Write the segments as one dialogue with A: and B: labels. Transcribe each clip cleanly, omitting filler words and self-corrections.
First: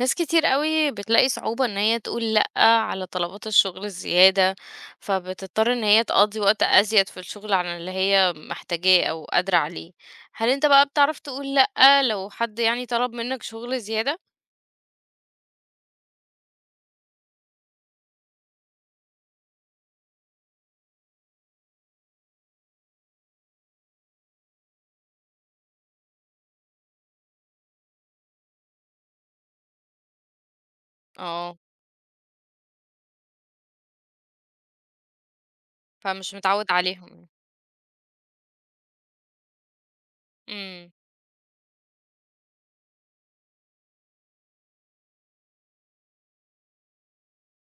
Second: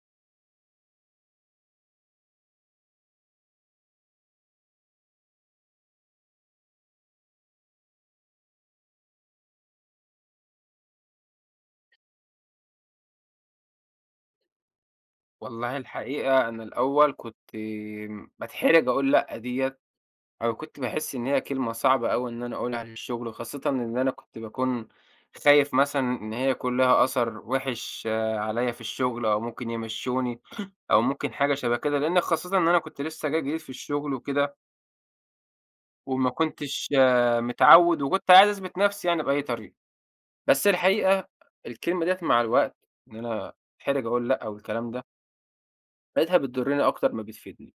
A: ناس كتير قوي بتلاقي صعوبة ان هي تقول لأ على طلبات الشغل الزيادة، فبتضطر ان هي تقضي وقت ازيد في الشغل عن اللي هي محتاجاه او قادرة عليه. هل انت بقى بتعرف تقول لأ لو حد يعني طلب منك شغل زيادة؟
B: والله الحقيقة أنا الأول كنت باتحرج أقول لأ ديّة، أو كنت باحس إن هي كلمة صعبة أوي إن أنا أقولها للشغل، خاصةً إن أنا كنت باكون خايف مثلًا إن هي يكون لها أثر وِحِش عليّا في الشغل، أو ممكن يمشّوني، أو ممكن حاجة
A: اه،
B: شبه كده، لإن خاصةً إن أنا كنت لسه جاي جديد في الشغل وكده، وما
A: فمش متعود
B: كنتش
A: عليهم.
B: متعوّد، وكنت عايز أثبت نفسي يعني بأي طريقة. بس
A: امم.
B: الحقيقة الكلمة ديّة مع الوقت إن أنا أتحرج أقول لأ والكلام ده، لقيتها بتضرني أكتر ما بتفيدني.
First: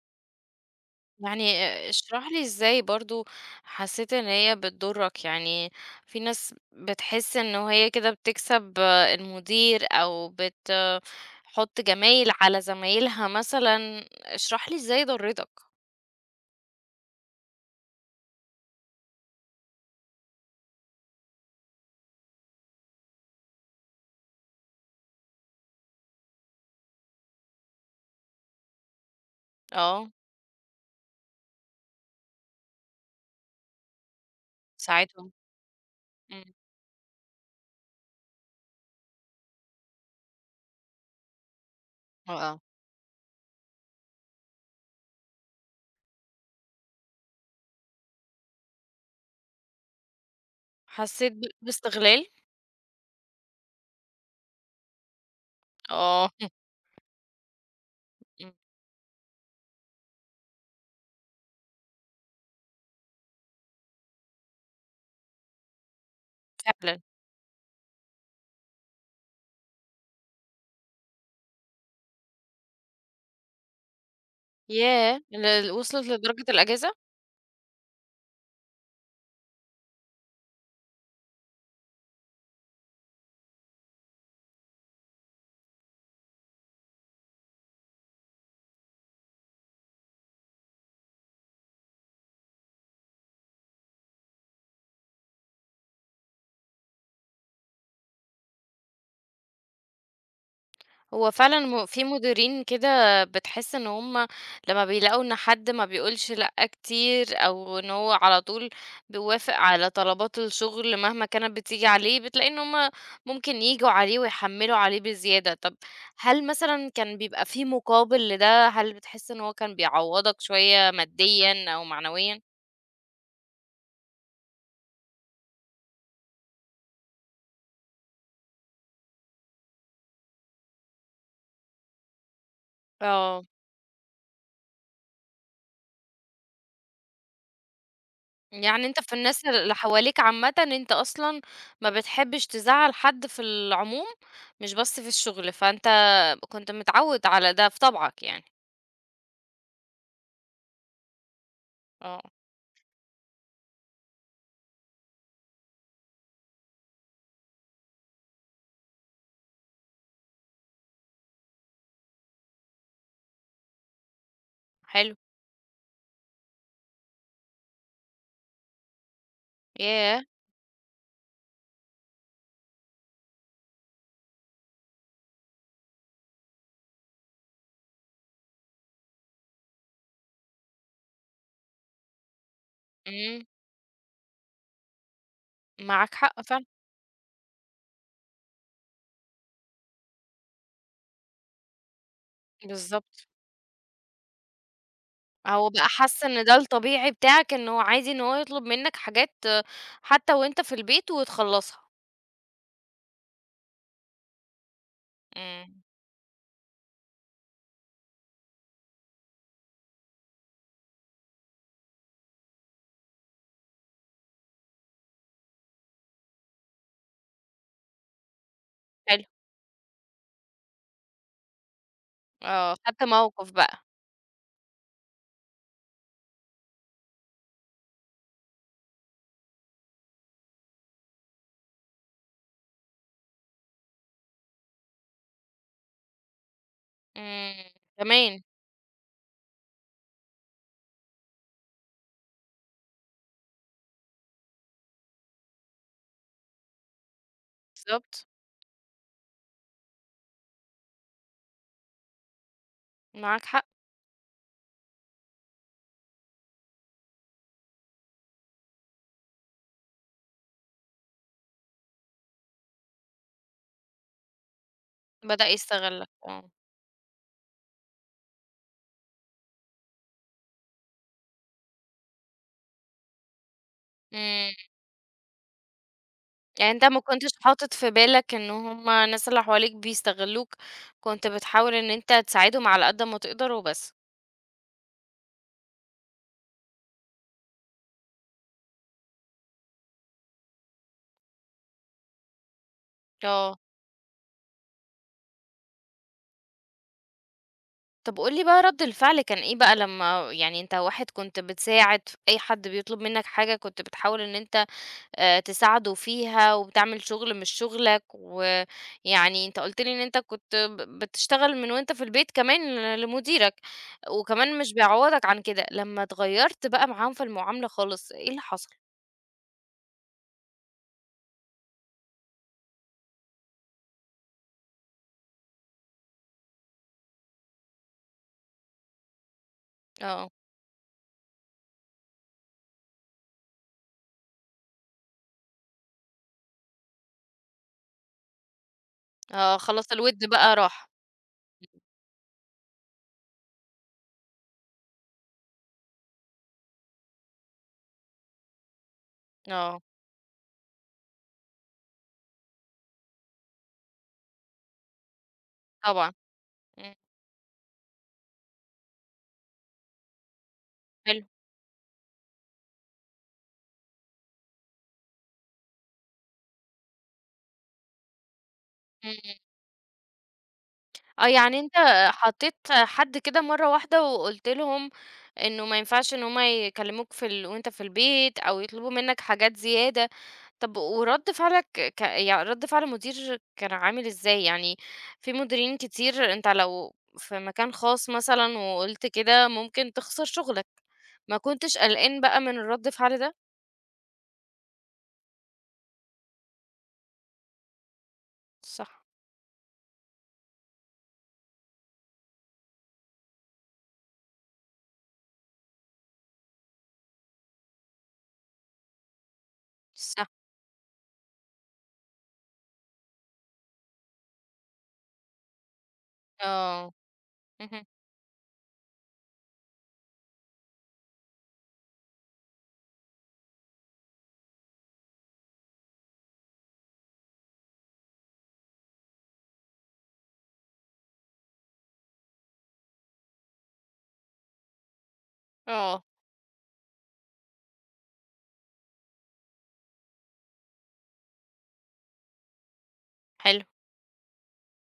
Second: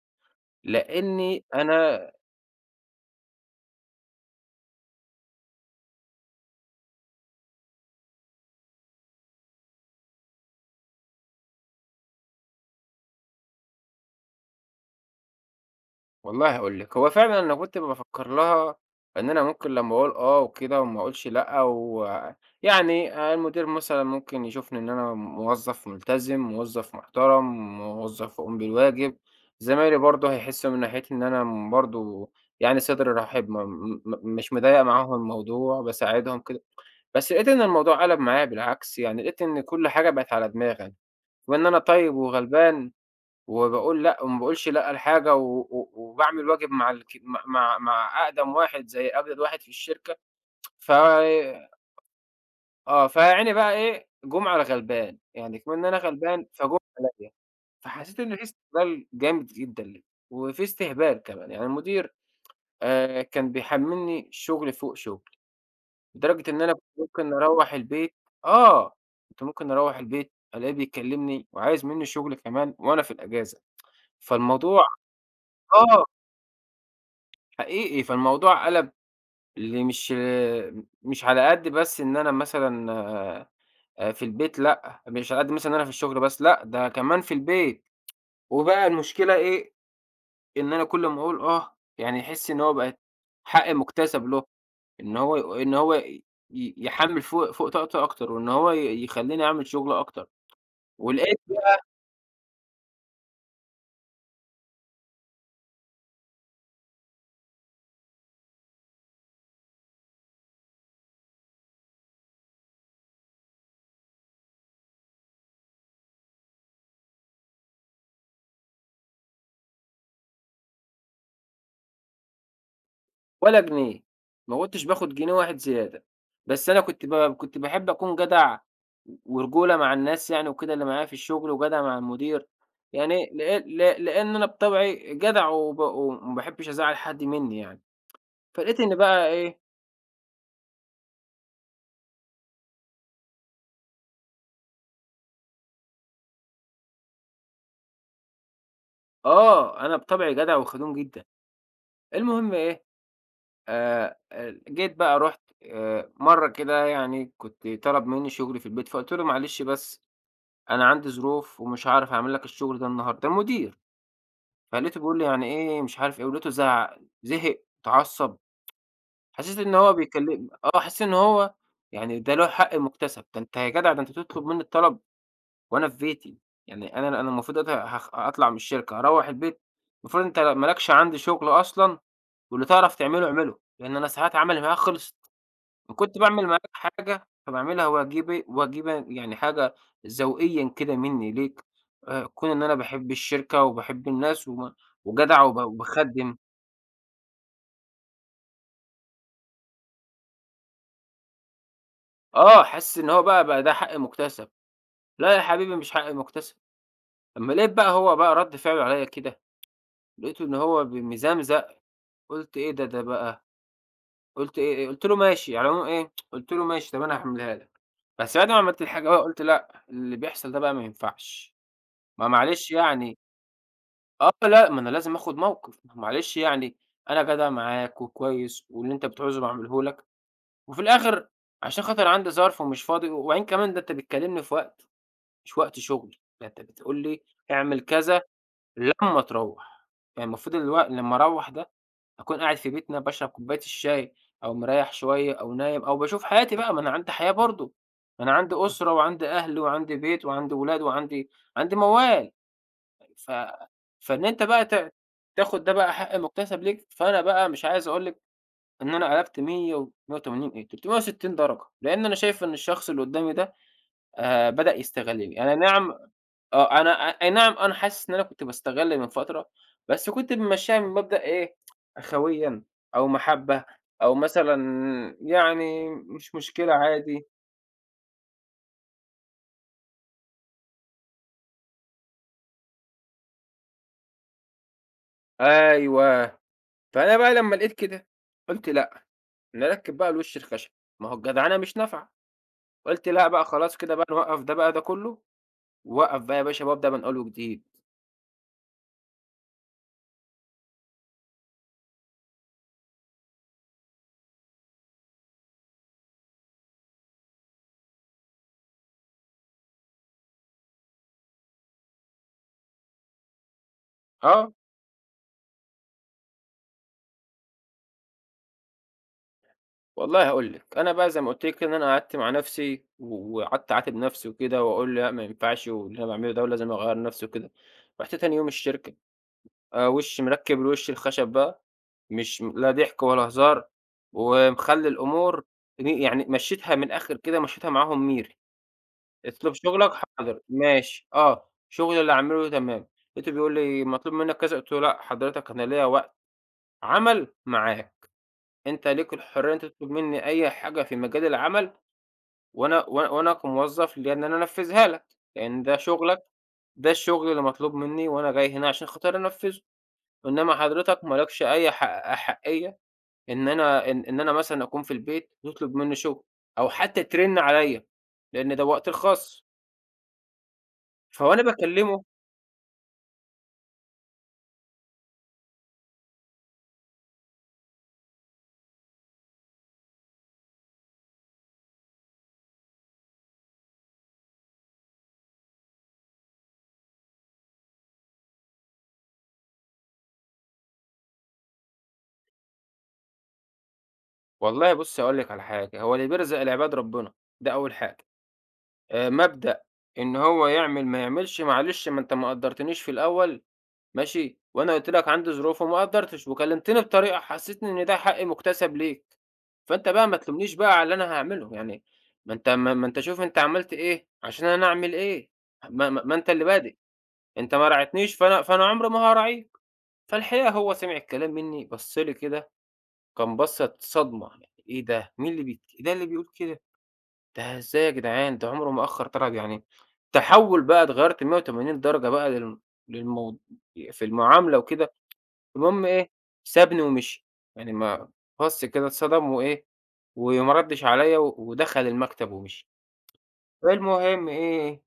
B: لإني
A: يعني
B: أنا
A: اشرح لي إزاي برضه حسيت إن هي بتضرك، يعني في ناس بتحس إنه هي كده بتكسب المدير أو بتحط جمايل على زمايلها مثلًا، اشرح لي إزاي ضرتك؟
B: والله هاقول لِك، هو فعلًا أنا كنت بافكّر لها إن أنا ممكن لمّا أقول آه وكده وما أقولش لأ يعني المدير مثلًا ممكن يشوفني إن أنا موظّف ملتزم، موظّف محترم، موظّف يقوم بالواجب، زمايلي
A: آه،
B: برضه هيحسّوا من ناحيتي إن أنا برضه يعني صدر رحب م م م مش مضيّق معاهم
A: ساعتهم،
B: الموضوع، باساعدهم
A: إمم.
B: كده، بس لقيت إن الموضوع قَلَب معايا بالعكس، يعني لقيت إن كل حاجة بقت على دماغي أنا، وإن أنا طيب
A: آه، آه.
B: وغلبان وباقول لأ، وما باقولش لأ لحاجة، و و وباعمل واجب مع مع مع مع أقدم واحد زي أجدد واحد في الشركة، ف
A: حسيت باستغلال؟
B: آه، فيا عيني بقى إيه، جُم على غلبان، يعني كمان إن أنا
A: آه.
B: غلبان فجُم عليَّ، فحسيت إن في
A: إمم،
B: استغلال جامد جدًا ليّا، وفي استهبال كمان، يعني المدير كان بيحمّلني شغل فوق شغل، لدرجة إن أنا كنت
A: فعلًا،
B: ممكن أروّح البيت آه، كنت ممكن أروّح البيت ألاقيه بيكلمني وعايز منّي شغل كمان وأنا في الأجازة، فالموضوع
A: ياه!
B: آه.
A: وصلت لدرجة الإجازة؟
B: حقيقي، فالموضوع قَلَب ل مش مش على قد بس إن أنا مثلًا في البيت لأ، مش على قد مثلًا إن أنا في الشغل بس لأ، ده كمان في البيت، وبقى المشكلة إيه، إن أنا كل أمّا أقول آه، يعني يحس إن هو بقت حق مُكتسب له، إن هو يحمّل فوق طاقته أكتر، وإن هو يخلّيني أعمل شغل أكتر،
A: هو
B: ولقيت
A: فعلًا في مديرين كده بتحس إن هم لمّا بيلاقوا إن حد ما بيقولش لأ كتير، أو إن هو على طول بيوافق على طلبات الشغل مهما كانت بتيجي عليه، بتلاقي إن هم ممكن ييجوا عليه ويحمّلوا عليه بزيادة. طب هل مثلًا كان بيبقى في مقابل لده؟ هل بتحس إن هو كان بيعوّضك شوية ماديًا أو معنويًا؟
B: ولا جنيه، ما كنتش باخد جنيه واحد زيادة، بس أنا كنت كنت باحب أكون جدع ورجولة مع الناس يعني وكده اللي معايا في الشغل وجدع مع المدير، يعني
A: آه.
B: لأ لأ لأن أنا بطبعي جدع وما باحبش أزعّل حد منّي يعني، فلقيت
A: يعني
B: إن
A: أنت في
B: بقى
A: الناس
B: إيه
A: اللي حواليك عامةً أنت أصلًا ما بتحبش تزعّل حد في العموم، مش بس في الشغل، فأنت كنت متعوّد على ده في طبعك يعني.
B: آه، أنا بطبعي جدع وخدوم جدًا،
A: آه،
B: المهم إيه ال جيت بقى رُحت مرّة كده يعني كنت طلب منّي شغل في البيت، فقُلت له: "معلش بس أنا عندي ظروف ومش هاعرف أعمل لك الشغل ده النهارده." المدير. فلقيته
A: حلو،
B: بيقول لي: "يعني إيه مش عارف إيه." ولقيته زعّق، زهق، اتعصّب. حسّيت إن هو
A: ياه!
B: بيكلم حسّيت إن هو يعني ده له حق مُكتسب، ده أنت يا جدع ده أنت تطلب منّي الطلب وأنا في بيتي، يعني أنا المفروض دلوقتي أطلع من الشركة، هاروّح البيت، المفروض أنت ما لكش عندي شُغل أصلًا واللي تعرف تعمله
A: إمم،
B: اعمله، لإن أنا ساعات عملي معاك خلصت،
A: معاك
B: وكنت
A: حق
B: باعمل
A: فعلًا،
B: معاك حاجة فباعملها واجبي واجبًا يعني حاجة ذوقيًا كده منّي ليك، كون إن أنا باحب
A: بالضبط.
B: الشركة وباحب الناس وجدع
A: هو بقى حَس
B: وباخدّم."
A: إن ده الطبيعي بتاعك، إن هو عادي إن هو يطلب منك حاجات آه، حتى وأنت في البيت وتخلّصها.
B: آه، حاسس إن هو بقى ده حق مُكتسب، لأ يا حبيبي
A: إمم،
B: مش حق مُكتسب، أمّا لقيت بقى هو بقى رَد فعله عليَّ كده، لقيته إن هو مزمزق، قُلت إيه ده بقى، قُلت إيه إيه؟ قُلت له ماشي، على العموم إيه، قُلت له ماشي طَب أنا هاحملها لك، بس بعد ما عملت الحاجة بقى
A: حلو،
B: قُلت لأ، اللي بيحصل ده بقى ما ينفعش، ما معلش
A: آه، خدت
B: يعني
A: موقِف بقى،
B: آه، لأ ما أنا لازم آخد موقِف، ما هو معلش يعني أنا جدع معاك وكويس واللي أنت بتعوزه باعمله لك، وفي الآخر عشان خاطر عندي ظرف ومش فاضي، وبعدين كمان ده أنت بتكلمني في وقت مش وقت شغل، ده أنت بتقول لي
A: إمم،
B: اعمل كذا
A: كمان،
B: لمّا تروّح، يعني المفروض لمّا أروّح ده أكون قاعد في بيتنا باشرب كوباية الشاي أو مريّح شوية أو نايم أو باشوف حياتي بقى، ما أنا عندي حياة برضه، ما
A: بالضبط،
B: أنا عندي أسرة وعندي أهل وعندي بيت وعندي ولاد عندي موال، ف
A: معاك حق،
B: فإن أنت بقى تاخد ده بقى حق مُكتسب ليك، فأنا بقى مش عايز أقول لِك إن أنا قلبت مِيّة و 180 إيه، 360 درجة، لإن أنا شايف إن الشخص اللي قدّامي ده بدأ يستغلني،
A: بدأ
B: أنا نعم
A: يستغلّك، آه،
B: آه، أنا أ أي نعم أنا حاسس إن أنا كنت باستغل من فترة، بس كنت ممشّيها من مبدأ إيه، أخويًا أو محبة أو
A: إمم.
B: مثلًا يعني مش
A: يعني
B: مشكلة
A: أنت ما
B: عادي
A: كنتش حاطط في بالك إن هم الناس اللي حواليك بيستغلوك، كنت بتحاول إن أنت تساعدهم على قد ما تقدر وبس.
B: أيوه، فأنا بقى لمّا لقيت كده قُلت لأ، نركّب بقى الوش الخشب، ما هو الجدعنة مش نافعة، قُلت لأ بقى
A: آه.
B: خلاص كده بقى نوقّف ده بقى ده كلّه، ووقّف بقى يا باشا وابدأ من أول وجديد،
A: طب قُل لي بقى رَد الفعل كان إيه بقى لمّا يعني أنت واحد كنت بتساعد أي حد بيطلب منّك حاجة كنت بتحاول إن أنت تساعده فيها وبتعمل شغل مش شغلك، ويعني أنت قُلت لي إن أنت كنت بتشتغل من وأنت في البيت كمان لمديرك،
B: آه.
A: وكمان مش بيعوّضك عن كده، لمّا اتغيّرت بقى معاهم في المعاملة خالص، إيه اللي حصل؟
B: والله هاقول لِك، أنا بقى زي ما قُلت لِك كده إن أنا قعدت مع نفسي وقعدت أعاتب نفسي وكده وأقول لأ ما ينفعش واللي أنا باعمله ده ولازم أغيّر نفسي وكده، رُحت تاني يوم الشركة وشّي
A: آه.
B: مركّب الوش الخشب بقى، مش لا ضحك ولا هزار، ومخلّي الأمور يعني مشّيتها من الآخر كده مشّيتها معاهم ميري، اطلب
A: آه،
B: شغلك
A: خلاص الوِدّ
B: حاضر
A: بقى راح،
B: ماشي، آه، شغلي اللي هاعمله تمام، لقيته بيقول لي مطلوب منك كذا، قُلت له: "لأ حضرتك أنا ليّا وقت، عمل معاك، أنت ليك الحرية إن أنت
A: آه،
B: تطلب مني أي حاجة في مجال العمل وأنا كموظف ليا إن أنا أنفّذها لك، لإن ده
A: طبعًا،
B: شغلك، ده
A: إمم،
B: الشغل اللي مطلوب منّي وأنا جاي هنا عشان خاطر أنفّذه، إنّما حضرتك ما
A: حلو،
B: لكش أي حق أحَقيّة إن أنا إن إن أنا مثلًا أكون في البيت وتطلب منّي شغل أو حتّى ترِن عليّا، لإن ده وقتي
A: إمم، إمم.
B: الخاص،
A: آه،
B: فهو أنا
A: يعني أنت
B: باكلّمه
A: حطّيت حد كده مرّة واحدة وقُلت لهم إنه ما ينفعش إن هم يكلّموك في وأنت في البيت أو يطلبوا منّك حاجات زيادة. طَب ورَد فعلك ك يع رَد فعل المدير كان عامل إزاي؟ يعني في مديرين كتير أنت لو في مكان خاص مثلًا وقُلت كده ممكن تخسر شُغلك، ما كنتش قلقان بقى من رَد الفعل ده؟
B: والله بُصّ هاقول لِك على حاجة، هو اللي بيرزق العباد ربنا، ده أول حاجة،
A: صح،
B: مبدأ إن هو يعمل ما يعملش معلش ما قدّرتنيش في الأول ماشي، وأنا قُلت لك عندي ظروف وما قدّرتش، وكلمتني بطريقة حسّستني إن ده حق مُكتسب ليك، فأنت بقى ما
A: صح،
B: تلومنيش بقى على اللي أنا هاعمله، يعني ما أنت ما ما أنت شوف أنت عملت إيه عشان أنا أعمل إيه، ما ما ما أنت اللي بادئ،
A: آه،
B: أنت ما
A: اهم،
B: راعيتنيش فأنا عمري ما هاراعيك، فالحقيقة هو سمع الكلام منّي بَص لي كده كان بَصّة صدمة، يعني إيه ده! مين اللي بيت إيه ده اللي بيقول كده! ده إزاي يا جدعان ده عمره ما أخّر طلب يعني تحوّل بقى اتغيّرت 180 درجة بقى للم للمو في المعاملة وكده. المهم
A: آه،
B: إيه، سابني ومشي، يعني ما بَص كده اتصدم وإيه، وما ردّش عليَّ ودخل المكتب ومشي.
A: حلو.
B: المهم إيه،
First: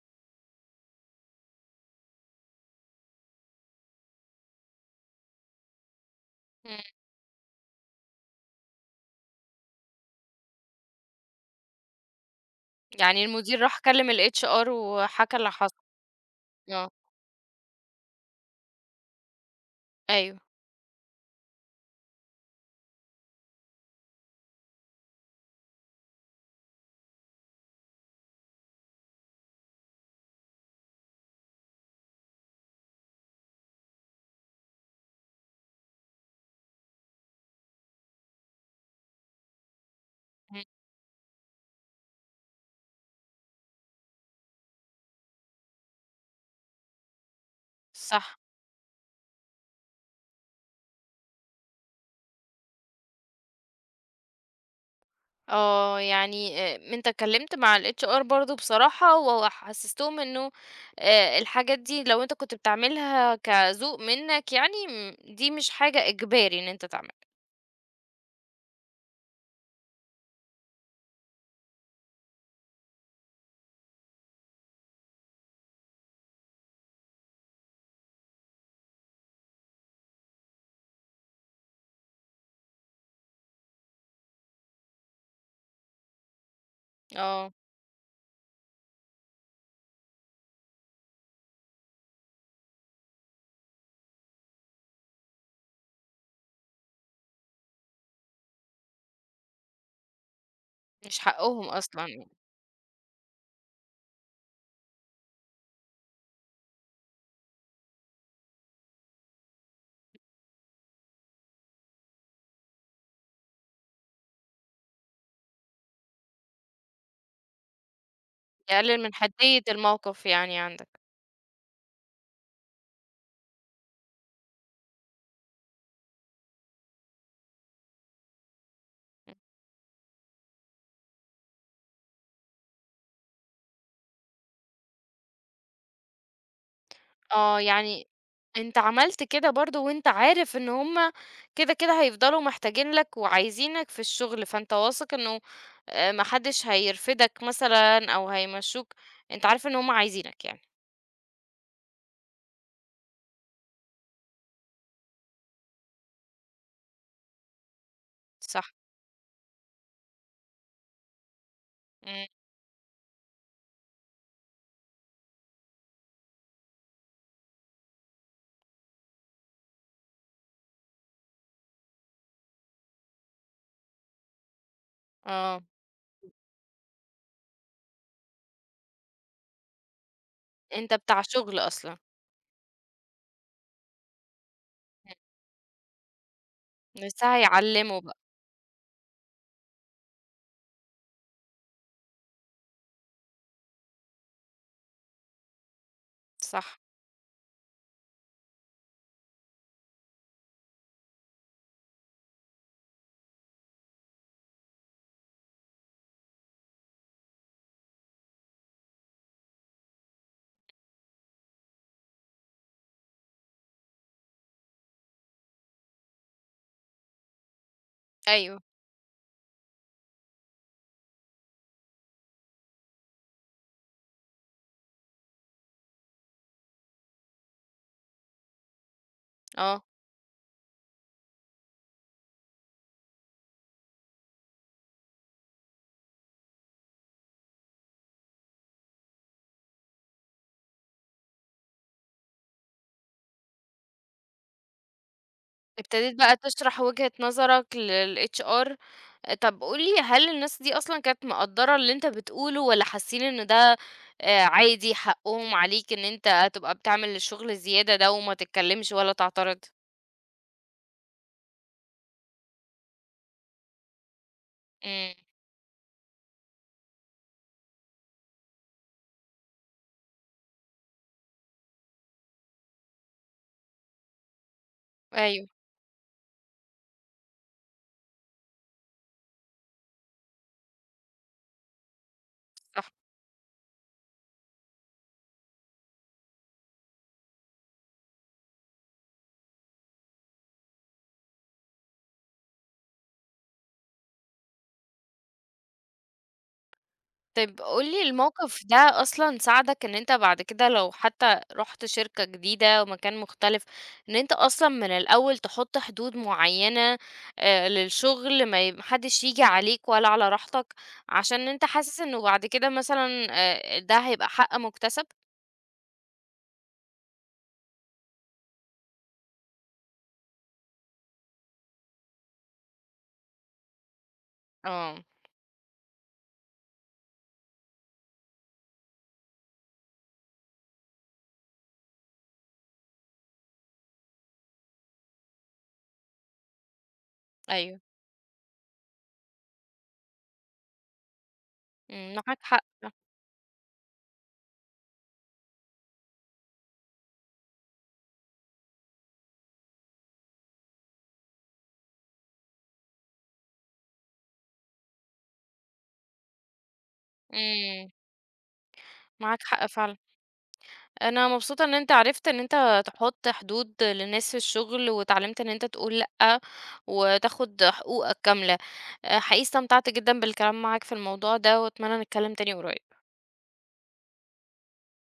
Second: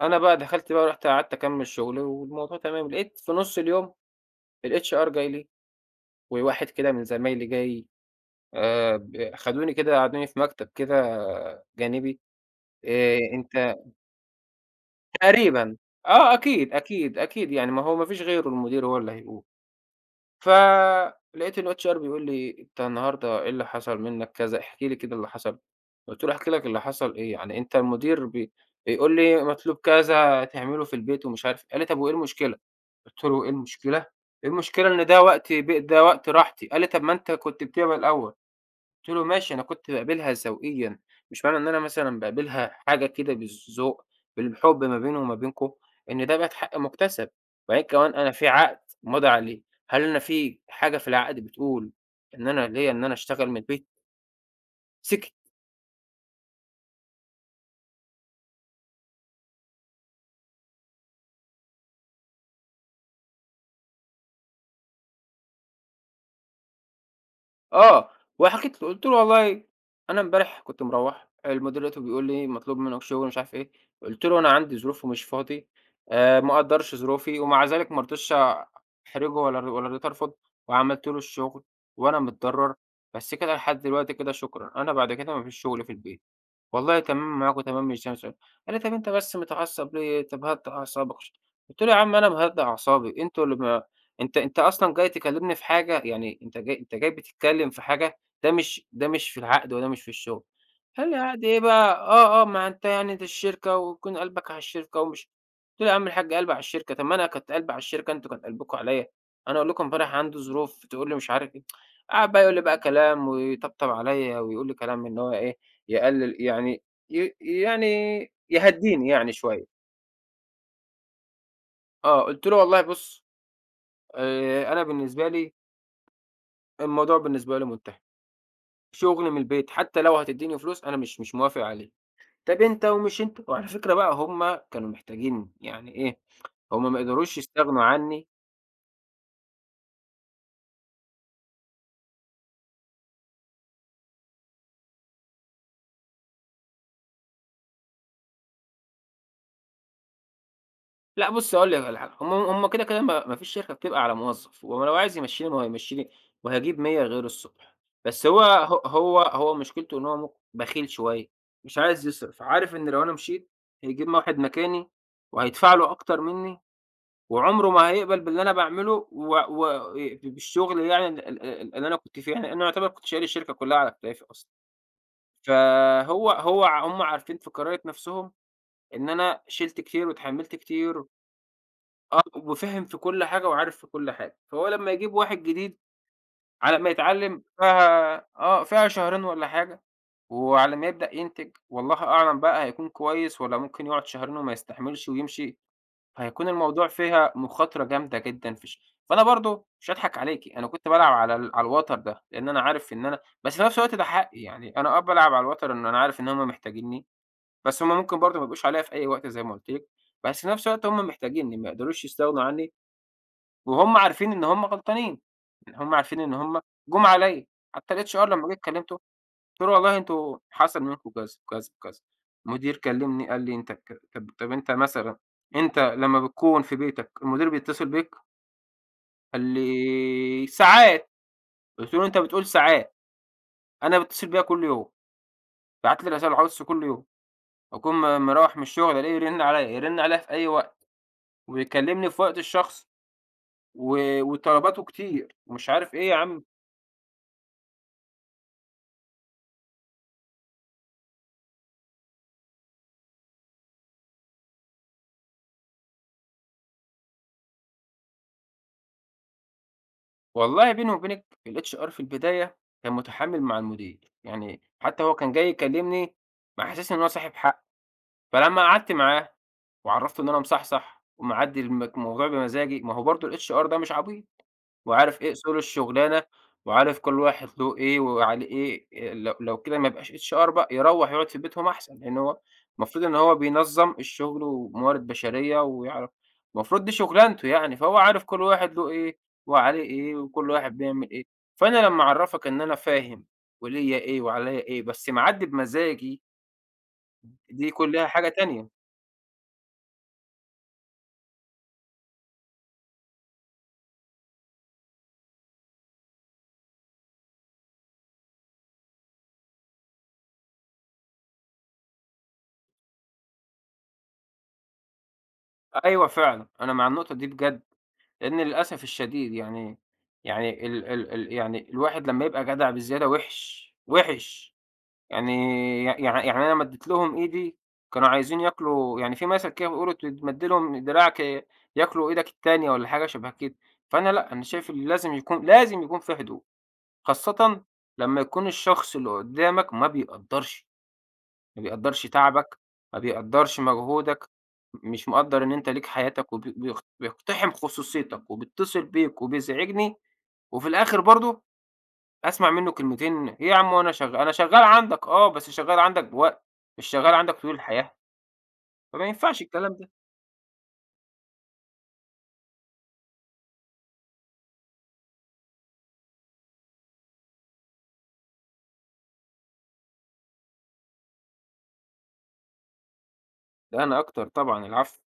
B: أنا بقى دخلت بقى رُحت قعدت أكمّل شغلي والموضوع تمام، لقيت في نُص اليوم الHR جاي لي، وواحد
A: إمم،
B: كده من زمايلي جاي ب خدوني كده قعدوني في مكتب كده جانبي،
A: يعني المدير
B: أنت
A: راح كلّم الHR وحكى اللي حصل،
B: تقريبًا، آه أكيد،
A: آه،
B: أكيد، أكيد يعني ما هو ما فيش غيره المدير هو اللي هيقول.
A: أيوه،
B: فلقيت الHR بيقول لي: "أنت النهارده إيه اللي حصل منّك كذا، احكِ لي كده اللي حصل." قُلت له: "أحكي لك اللي حصل إيه، يعني أنت المدير بيقول لي مطلوب كذا تعمله في البيت ومش عارف إيه." قال لي: "طب وإيه المشكلة؟" قُلت له: "إيه المشكلة؟ إيه المشكلة إن ده وقت ده وقت راحتي." قال لي: "طب ما أنت كنت بتعمل الأول." قُلت له: "ماشي أنا كنت باقابلها
A: إمم،
B: ذوقيًا، مش معنى إن أنا مثلًا باقابلها حاجة كده بالذوق، بالحب ما بيني وما بينكم، إن ده بقى حق مُكتسب، وبعدين كمان أنا
A: صح.
B: في عقد ماضي عليه، هل أنا في حاجة في العقد بتقول إن أنا ليّا إن أنا أشتغل من البيت؟" سِكِت.
A: آه، يعني أنت اتكلمت مع الHR برضه بصراحة وحسستهم إنه الحاجات دي لو أنت كنت بتعملها كذوق منك يعني دي مش حاجة إجباري إن أنت تعملها.
B: آه، وحكيت له قُلت له: "والله أنا امبارح كنت مروّح، المدير لقيته بيقول لي مطلوب منّك شغل مش عارف إيه." قُلت له: "أنا عندي ظروف ومش فاضي، ما أقدّرش ظروفي." ومع ذلك ما رضيتش أحرجه ولا رضيت أرفض وعملت له الشغل وأنا متضرّر، بس كده لحد دلوقتي كده شكرًا، أنا بعد كده ما فيش شغل في البيت. والله تمام
A: آه،
B: معاك وتمام مش ده مشكلة. قال لي: "طب أنت بس متعصب ليه؟ طب هدّي أعصابك." قُلت له: "يا عم أنا مهدّي أعصابي، أنتم اللي ما أنت أنت أصلًا جاي تكلّمني في حاجة يعني أنت جاي بتتكلّم في حاجة ده مش في العقد وده مش في الشغل." قال لي:
A: مش
B: "عقد إيه
A: حقهم
B: بقى؟
A: أصلًا يعني.
B: آه، آه، ما أنت يعني دي الشركة ويكون قلبك على الشركة ومش" قُلت له: "يا عم الحاج قلبي على الشركة، طب ما أنا كنت قلبي على الشركة، أنتم كان قلبكم عليّا، أنا أقول لكم امبارح عندي ظروف تقول لي مش عارف إيه." قعد بقى يقول لي بقى كلام ويطبطب عليّا ويقول لي كلام إن هو إيه يقلل يعني يعني
A: يقلل
B: يهدّيني
A: من
B: يعني
A: حدية
B: شوية،
A: الموقف يعني عندك.
B: آه، قُلت له: "والله بُص أنا بالنسبة لي الموضوع بالنسبة لي منتهي، شغل من البيت حتى لو هتدّيني فلوس أنا مش موافق عليه، طب أنت ومش أنت." وعلى فكرة بقى هُم كانوا محتاجينّي، يعني إيه، هُم ما قدروش
A: آه،
B: يستغنوا
A: يعني
B: عني
A: أنت عملت كده برضه وأنت عارف إن هُم كده، كده هيفضلوا محتاجين لك وعايزينك في الشغل، فأنت واثق إنه ما حدش هيرفدك مثلًا أو هيمشّوك، أنت عارف إن هُم عايزينك يعني.
B: لأ بُصّي هاقول لِك على حاجة، هم هم كده، كده ما فيش شركة بتبقى على موظف، هو لو عايز يمشّيني ما هو هيمشّيني وهاجيب 100 غيره الصبح، بس هو
A: صح،
B: ه هو هو مشكلته إن هو ممكن بخيل شوية، مش عايز
A: إمم،
B: يصرف، عارف إن لو أنا مشيت هيجيب واحد مكاني وهيدفع له أكتر منّي وعمره ما هيقبل باللي أنا باعمله و و بالشغل يعني ال ال ال اللي أنا كنت فيه، يعني أنا يعتبر كنت شايل الشركة كلّها على كتافي أصلًا.
A: آه،
B: فهو هو ع هم عارفين في قرارة نَفْسهم إن أنا شِلت كتير واتحمّلت
A: أنت
B: كتير
A: بتاع شغل أصلًا،
B: آه، وفِهم في كل حاجة وعارف في كل حاجة، فهو لمّا يجيب واحد جديد على ما
A: إمم، لسه
B: يتعلّم
A: هيعلّموا بقى،
B: فيها آه، فيها شهرين والّا حاجة، وعلى ما يبدأ ينتج والله أعلم بقى هيكون كويس والّا ممكن يقعد شهرين وما يستحملش ويمشي، فهيكون
A: صح،
B: الموضوع فيها مخاطرة جامدة جدًا في ش فأنا برضه مش هاضحك عليكِ، أنا كنت بالعب على على الوتر ده، لإن أنا عارف إن أنا بس في نفس الوقت ده حقي، يعني أنا آه، بالعب على الوتر إن أنا عارف إن هُم محتاجينّي، بس هُم ممكن برضه ما يبقوش عليّا في أي وقت زي ما قُلت لِك، بس في نفس الوقت هُم محتاجينّي، ما يقدروش يستغنوا عنّي. وهُم عارفين إن هُم غلطانين، يعني هُم عارفين إن هُم جُم عليَّ، حتى الHR لمّا جيت
A: أيوه،
B: كلّمته قُلت له: "والله أنتم حصل منكم كذا، كذا، كذا." المدير كلّمني قال لي: "أنت ك طب طب أنت مثلًا أنت لمّا بتكون في بيتك المدير بيتصل بيك؟" قال
A: آه،
B: لي: "ساعات." قُلت له: "أنت بتقول ساعات، أنا بيتصل بيّا كل يوم، بعت لي رسايل وعَوَّاتس كل يوم، أكون مروّح من الشغل ألاقيه يرن عليَّ، يرن عليَّ في أي وقت ويكلّمني في وقت الشخصي وطلباته كتير." ومش عارف إيه يا
A: ابتديت بقى
B: عم
A: تشرح وجهة نظرك للHR. طَب قُل لي هل الناس دي أصلًا كانت مقدّرة اللي أنت بتقوله والّا حاسين إن ده عادي حقّهم عليك إن أنت تبقى بتعمل الشغل الزيادة ده وما تتكلّمش ولا تعترض؟
B: والله بيني وبينِك الHR في البداية كان متحمّل مع المدير، يعني حتى هو
A: إمم،
B: كان جاي يكلّمني محسّسني إن هو صاحب حق، فلمّا قعدت معاه وعرّفته إن أنا مصحصح ومعدّي الموضوع بمزاجي، ما هو برضه الHR ده مش عبيط. وعارف إيه
A: أيوه،
B: أصول الشُغلانة، وعارف كل واحد له إيه وعليه إيه، لو كده ما يبقاش HR بقى، يروّح يقعد في بيتهم أحسن، لإن هو
A: صح.
B: المفروض إن هو بينظّم الشُغل وموارد بشرية ويعرف المفروض دي شُغلانته يعني، فهو عارف كل واحد له إيه وعليه إيه وكل واحد بيعمل إيه، فأنا لمّا أعرّفك إن أنا فاهم وليّا إيه وعليّا إيه، بس معدّي بمزاجي،
A: طيب
B: دي
A: قُل لي
B: كُلّها حاجة
A: الموقف
B: تانية.
A: ده أصلًا ساعدك إن أنت بعد كده لو حتى رُحت شركة جديدة ومكان مختلف، إن أنت أصلًا من الأول تحط حدود معيّنة للشغل ما حدش ييجي عليك ولا على راحتك، عشان أنت حاسس إنه بعد كده مثلًا ده هيبقى حق مكتسب؟
B: أيوه فعلًا، أنا مع النقطة دي بجد. لأن للأسف الشديد يعني يعني ال ال ال يعني الواحد لمّا يبقى جدع بزيادة وِحِش، وِحِش.
A: آه،
B: يعني يعني يعني أنا مدّيت لهم إيدي كانوا عايزين ياكلوا يعني في مثل كده بيقولوا تمد لهم دراعك ياكلوا إيدك التانية والّا حاجة شبه كده. فأنا لأ، أنا شايف اللي لازم يكون في حدود، خاصةً
A: أيوه،
B: لمّا يكون الشخص اللي قدّامك ما بيقدّرش. ما بيقدّرش
A: إمم، معاك
B: تعبك،
A: حق،
B: ما بيقدّرش مجهودك، مش مقدّر إن أنت ليك حياتك وب بيخ بيقتحم خصوصيتك وبيتصل بيك وبيزعجني، وفي الآخر برضه أسمع منّه كلمتين: "إيه يا عم هو أنا شغّال عندك آه، بس شغّال عندك بوقت، مش شغّال عندك طول
A: إمم،
B: الحياة." فما ينفعش
A: معاك حق
B: الكلام ده،
A: فعلًا. انا مبسوطة ان انت عرفت ان انت تحط حدود للناس في الشغل وتعلمت ان انت تقول لأ وتاخد حقوقك كاملة. أه، حقيقي استمتعت جدا بالكلام معاك في الموضوع ده واتمنى نتكلم تاني قريب.
B: ده أنا أكتر طبعًا، العفو.